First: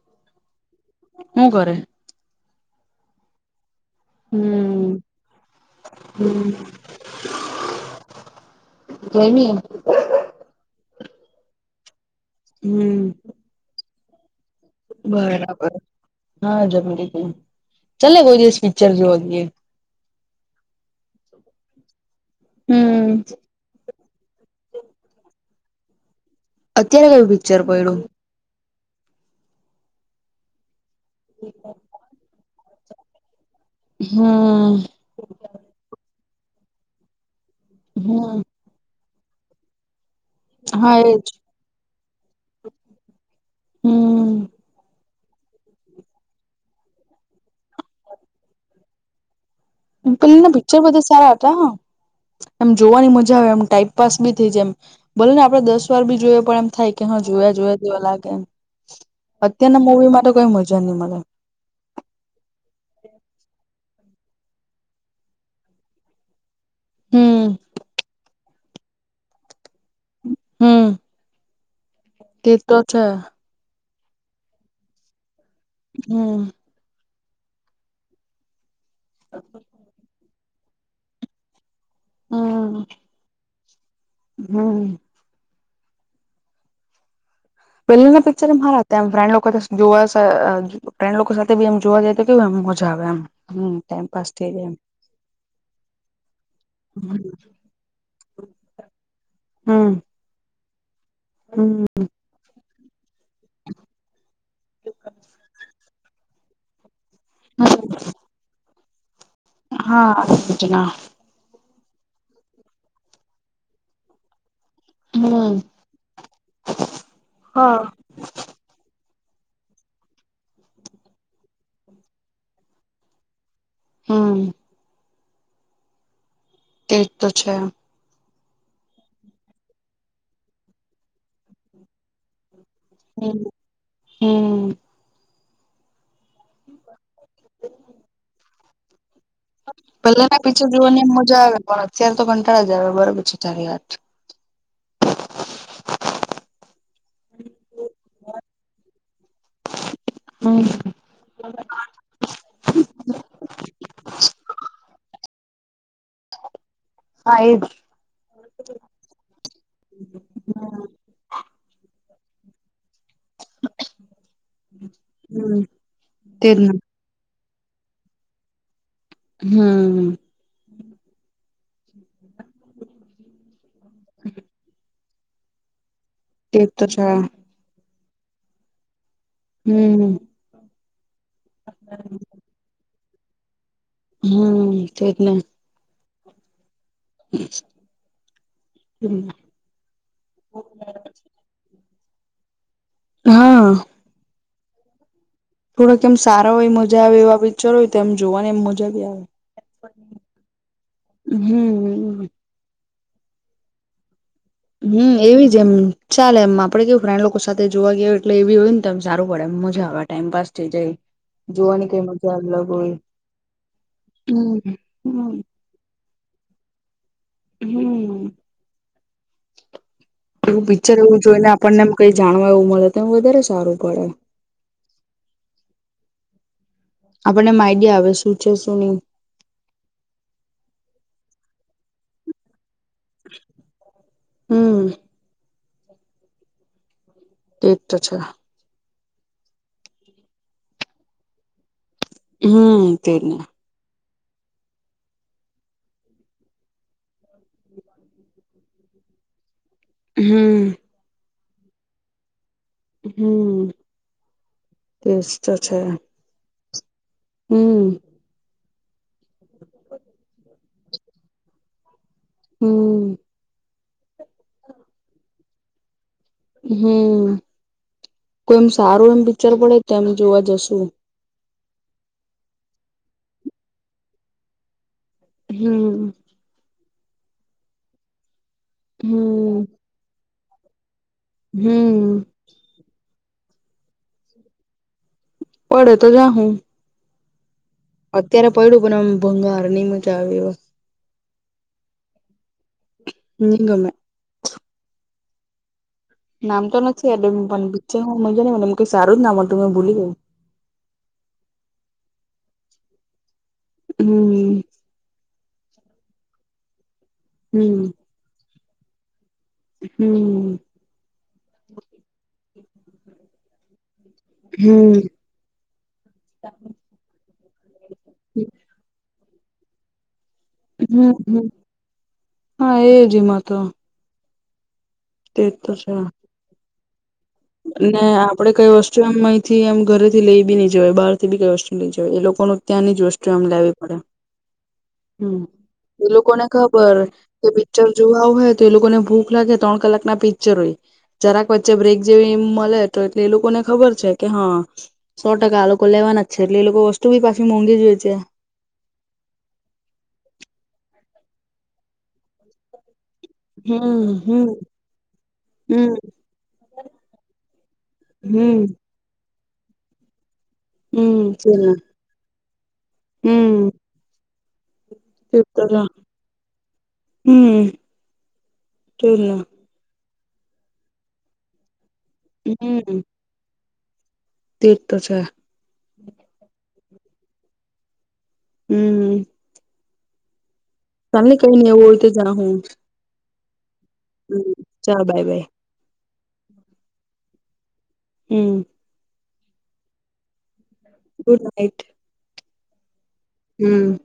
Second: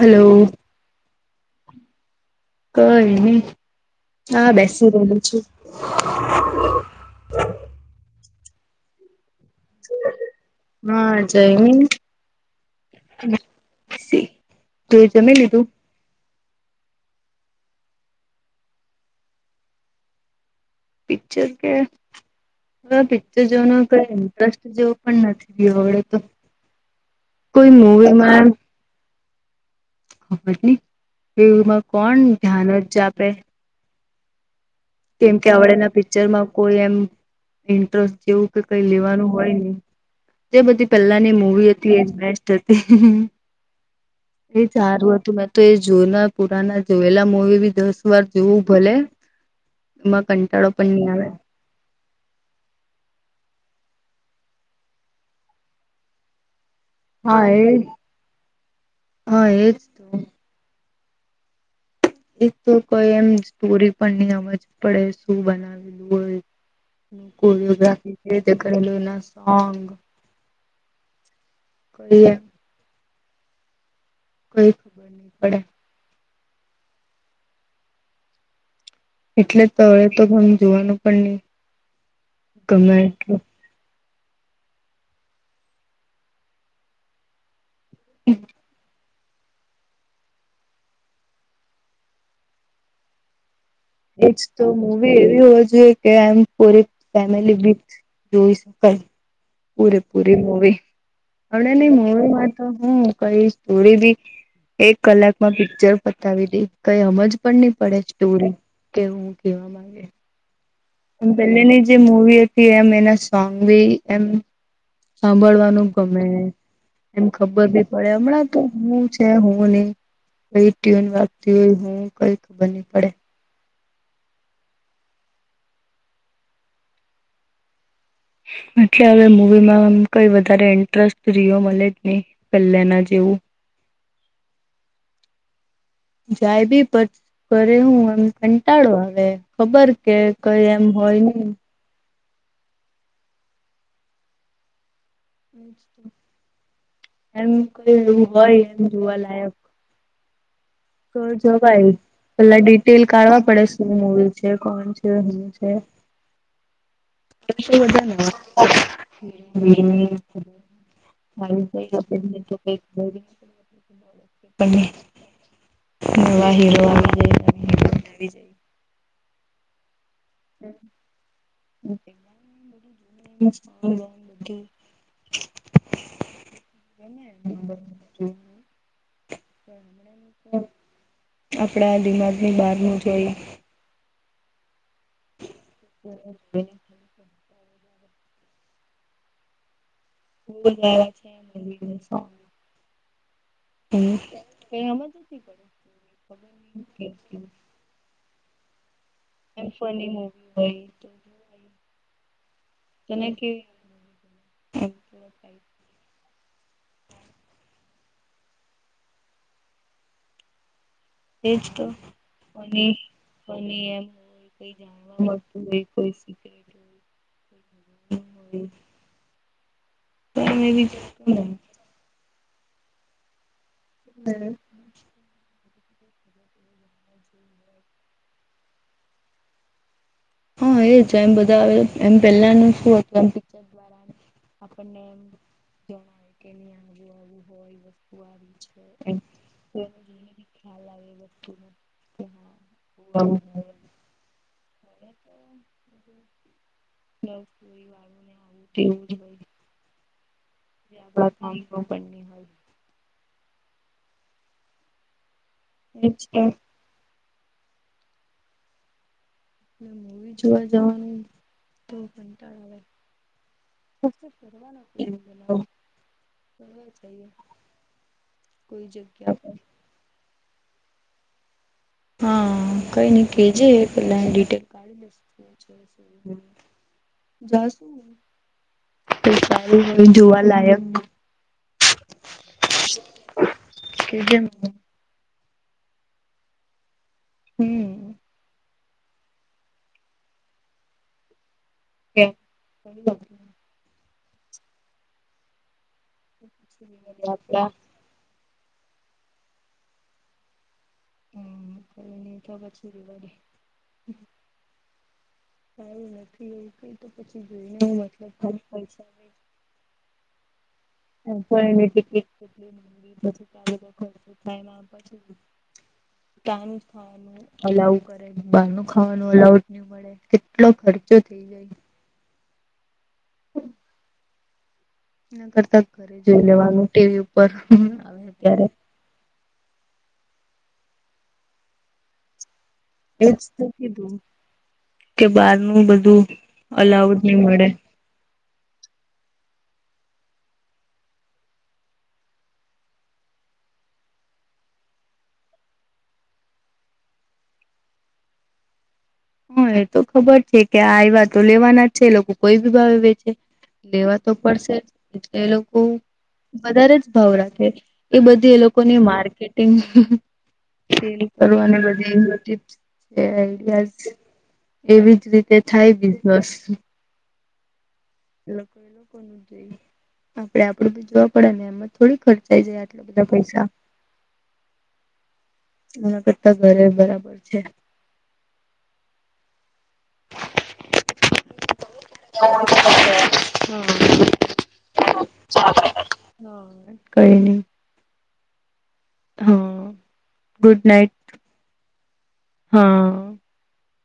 Hello, હું કરે? કઈ ની. હા બેસી રહેલી છું. હમ્મ, [inaudible] કઈ ની. હા જઈમી. હમ્મ. [inaudible] શી બરાબર હા જમી લીધું, ચલને કોઈ દિવસ પિક્ચર જોવા ગીએ. પિક્ચર કે હમ. પિક્ચર જોવાનો કોઈ ઇન્ટરેસ્ટ જેવું પણ નથી આપડે તો. અત્યારે કયું પિક્ચર પડ્યું? મારામ [unintelligible] ખબર નહી ટીવીમાં કોણ ધ્યાન જ આપે. હમ્મ. કેમ કે આવડેના પિક્ચરમાં કોઈ એમ ઇન્ટરેસ્ટ હમ જેવું કઈ લેવાનું હોય નઇ, તે બધી હા એજ. પેલ્લાની મુવી હતી એજ બેસ્ટ હતી. હમ એ સારું હતું મેં તો એ જોના પુરાના જોયેલા મૂવી બી દસ વાર જોવું ભલે. એમાં પેલી ના કંટાળો પિક્ચર પણ બધા નહી આવે. સારા હતા. એમ જોવાની મજા આવે એમ ટાઈમપાસ બી થઈ જાય એમ, ભલે ને આપડે દસ બી જોઈએ પણ એમ થાય. કે હ હા જોયા એ જોયા તેવા લાગે એમ, હા એજ અત્યારના તો મૂવી માટે કોઈ મજા નહી મલે. એક તો કોઈ એમ સ્ટોરી પણ નહી હમજ પડે શું બનાવેલું હમ હોય. [unintelligible] હમ. [inaudible] એ તો છે. કોઈ પડે. હમ્મ. એટલે તો ઘણું જોવાનું પણ નહી ગમે એટલું. હા. પહેલાના પિક્ચર એમ હારા હતા એમ. ફ્રેન્ડ સાથે જોવા ફ્રેન્ડ લોકો સાથે બી એમ જોવા જાય તો કેવું એમ મજા આવે એમ. ટાઈમપાસ એજ થઈ તો જાય મુવી એવી હોવા જોઈએ કે એમ પૂરી ફેમિલી વિથ [inaudible] એમ હમ પૂરે પૂરી મૂવી, અવડે હમ ની મૂવીમાં તો હું કઈ સ્ટોરી બી એક કલાકમાં પિક્ચર પતાવી દે, કઈ સમજ પણ નહી પડેજ દુર હે હું કેવા માંગે. આજના [inaudible] એમ પેલેની જે મુવી હતી, એમ એના સોંગ બી એમ હમ હાભળવાનું ગમે, એમ ખબર હા ભી પડે હમણાં તો હું છે, હું નહી, કઈ ટ્યુન વાગતી હોય, હું કઈ ખબર નહી પડે હા. એ તો છે, એટલે હવે મૂવીમાં કઈ વધારે ઈન્ટેરેશ રિઓ મલેજ નહિ પહેલાના જ, હમ હમ. જાયબી પર કરે હું એમ કંટાળો આવે. ખબર કે પેલા ના કઈ પીકચર જોવાની એમ હોય મજા નહી આવે, પણ અત્યારે તો કંટાળા જ આવે બરોબર છે તારી વાત એમ કોઈ એવું હોય એમ જોવા લાયક હમ. તો જવાઈ, પેલા ડિટેલ કાઢવા પડે, શું મૂવી છે, કોણ છે શું છે, [inaudible] [unintelligible] [inaudible] [unintelligible] [inaudible] [unintelligible] હમ. નવા તેજ ને હીરો આવી ગયા, હમ. [inaudible] [unintelligible] તે તો છે, હમ આપણા [inaudible] ની બારનું જોઈએ. હમ તે જ ને, [inaudible] [unintelligible] [inaudible] [unintelligible] [inaudible] [unintelligible] હા. હમ કઈ હું. થોડોક એમ સારા હોય મજા આવે એવા પિક્ચર હોય તો એમ જોવા ની એમ મજા ભી આવે. એમ ફની મુવી હોય તો હમ હમ. જેનેકી. હમ એવી જ એમ ચાલે એમ આપડે કેવું ફ્રેન્ડ લોકો સાથે જોવા ગયયો એટલે એવી હોય ને તો એમ સારું પડે એમ મજા આવે ટાઈમ પાસ થઈ જાય. એજ તો જોવાની કઈ મજા ફ અલગ હોય. એમ હો [inaudible] કઈ હમ્મ જાણવા હમ્મ મળતું હોય હોઈ શકે. હમ્મ એવું પિક્ચર એવું જોઈને [inaudible] આપણને એમ કઈ જાણવા એવું મળે તો એ વધારે સારું પડે એમ. આપણને આમ આઈડિયા આવે શું છે શું નહી હો એજ એમ બધા આવે એમ પહેલાનું [inaudible] હમ્મ દ્વારા. તેજ તો છે. [inaudible] [inaudible] હા હમ્મ તે દી આવું હોય તેવું છે. હમ્મ. ત્યા ક પણ હોય હમ્મ એજ તો છે. અચ્છા. હમ્મ. મુવી જોવા જવાનું તો કંટાળો હમ્મ આવે શું કરવાનું હમ્મ કોઈમ કોઈ સારું એમ જગ્યા પર પિક્ચર પડે તો એમ જોવા જશું હા કઈ નઈ કેજે પેલાની ડિટેલ કાઢી હમ્મ જાશું હમ્મ તો જોવા લાયક હમ્મ. [unintelligible] પડે તો જાહું હમ્મ. અત્યારે પડું પણ આમ ભંગાર ની મજા આવે હમ્મ. એ નિ ગમે નામ તો નથી એટલે આપડા બ્ચે મને કઈ જ નામ મળ તું મેં ભૂલી ગયું હમ્મ કઈની તો પછી રેવા દે હમ્મ. સારું નથી એ કઈ તો પછી જોઈને હમ્મ મતલબ પૈસા હમ્મ. એની ટિકિટ કટ પછી બધ ખર્ચ થાય હમ્મ પછી ત ન ખાવાનું અલાવ કરે બાર નું ખાવાનું અલાઉ જ નહી મળે હમ્મ ખર્ચો થઈ હમ્મ જાય હા એ જ એમાં તો તેજ ના તો કરતા છે ઘરે જોઈ લેવાનું ટીવી પર ને આપડે કઈ વસ્તુ અહીંથી એમ ઘરે થી લઈ બી નઈ જવાય બહારથી બી કઈ વસ્તુ નઈ જવા એ લોકો નું ત્યાંની દૃષ્ટિ એજ આમ તો લેવી પડે કીધું કે હમ્મ બહારનું એ બધું લોકો ને ખબર અલાઉડ નહી કે મળે પિક્ચર જો આવું હોય તો એ લોકોને ભૂખ લાગે ત્રણ કલાકના પિક્ચર હોય જરાક વચ્ચે બ્રેક જે એ મળે તો એટલે એ લોકોને ખબર છે કે હા સો ટકા આ લોકો લેવાના છે એટલે એ લોકો વસ્તુ બી પાછી મોંઘી જ વેચે હ એ તો ખબર છે કે આ એવા તો લેવાના જ છે લોકો કોઈ બી ભાવ વેચે. હમ લેવા તો હમ પડશે એ લોકો હમ વધારે જ ભાવ રાખે એ બધી એ હમ લોકોની માર્કેટ [unintelligible] હમ છેને હમ બધી એવી જ રીતે થાય બિઝનસ હમ્મ. લોકો એ લોકો ન જોઈએ આપડે બી પડે ને એમાં થોડી ખર્ચાઈ જાય આટલુ બધું પૈસા તે તો છે. એના કરતા ઘરે બરાબર છે. હમ... તમને ચાલે કઈ નહી ઓળ તો જા હું. હા હમ ચાલ બાય બાય કોઈ ન [unintelligible] હમ..... હા. Good night good night. હા.... હમ....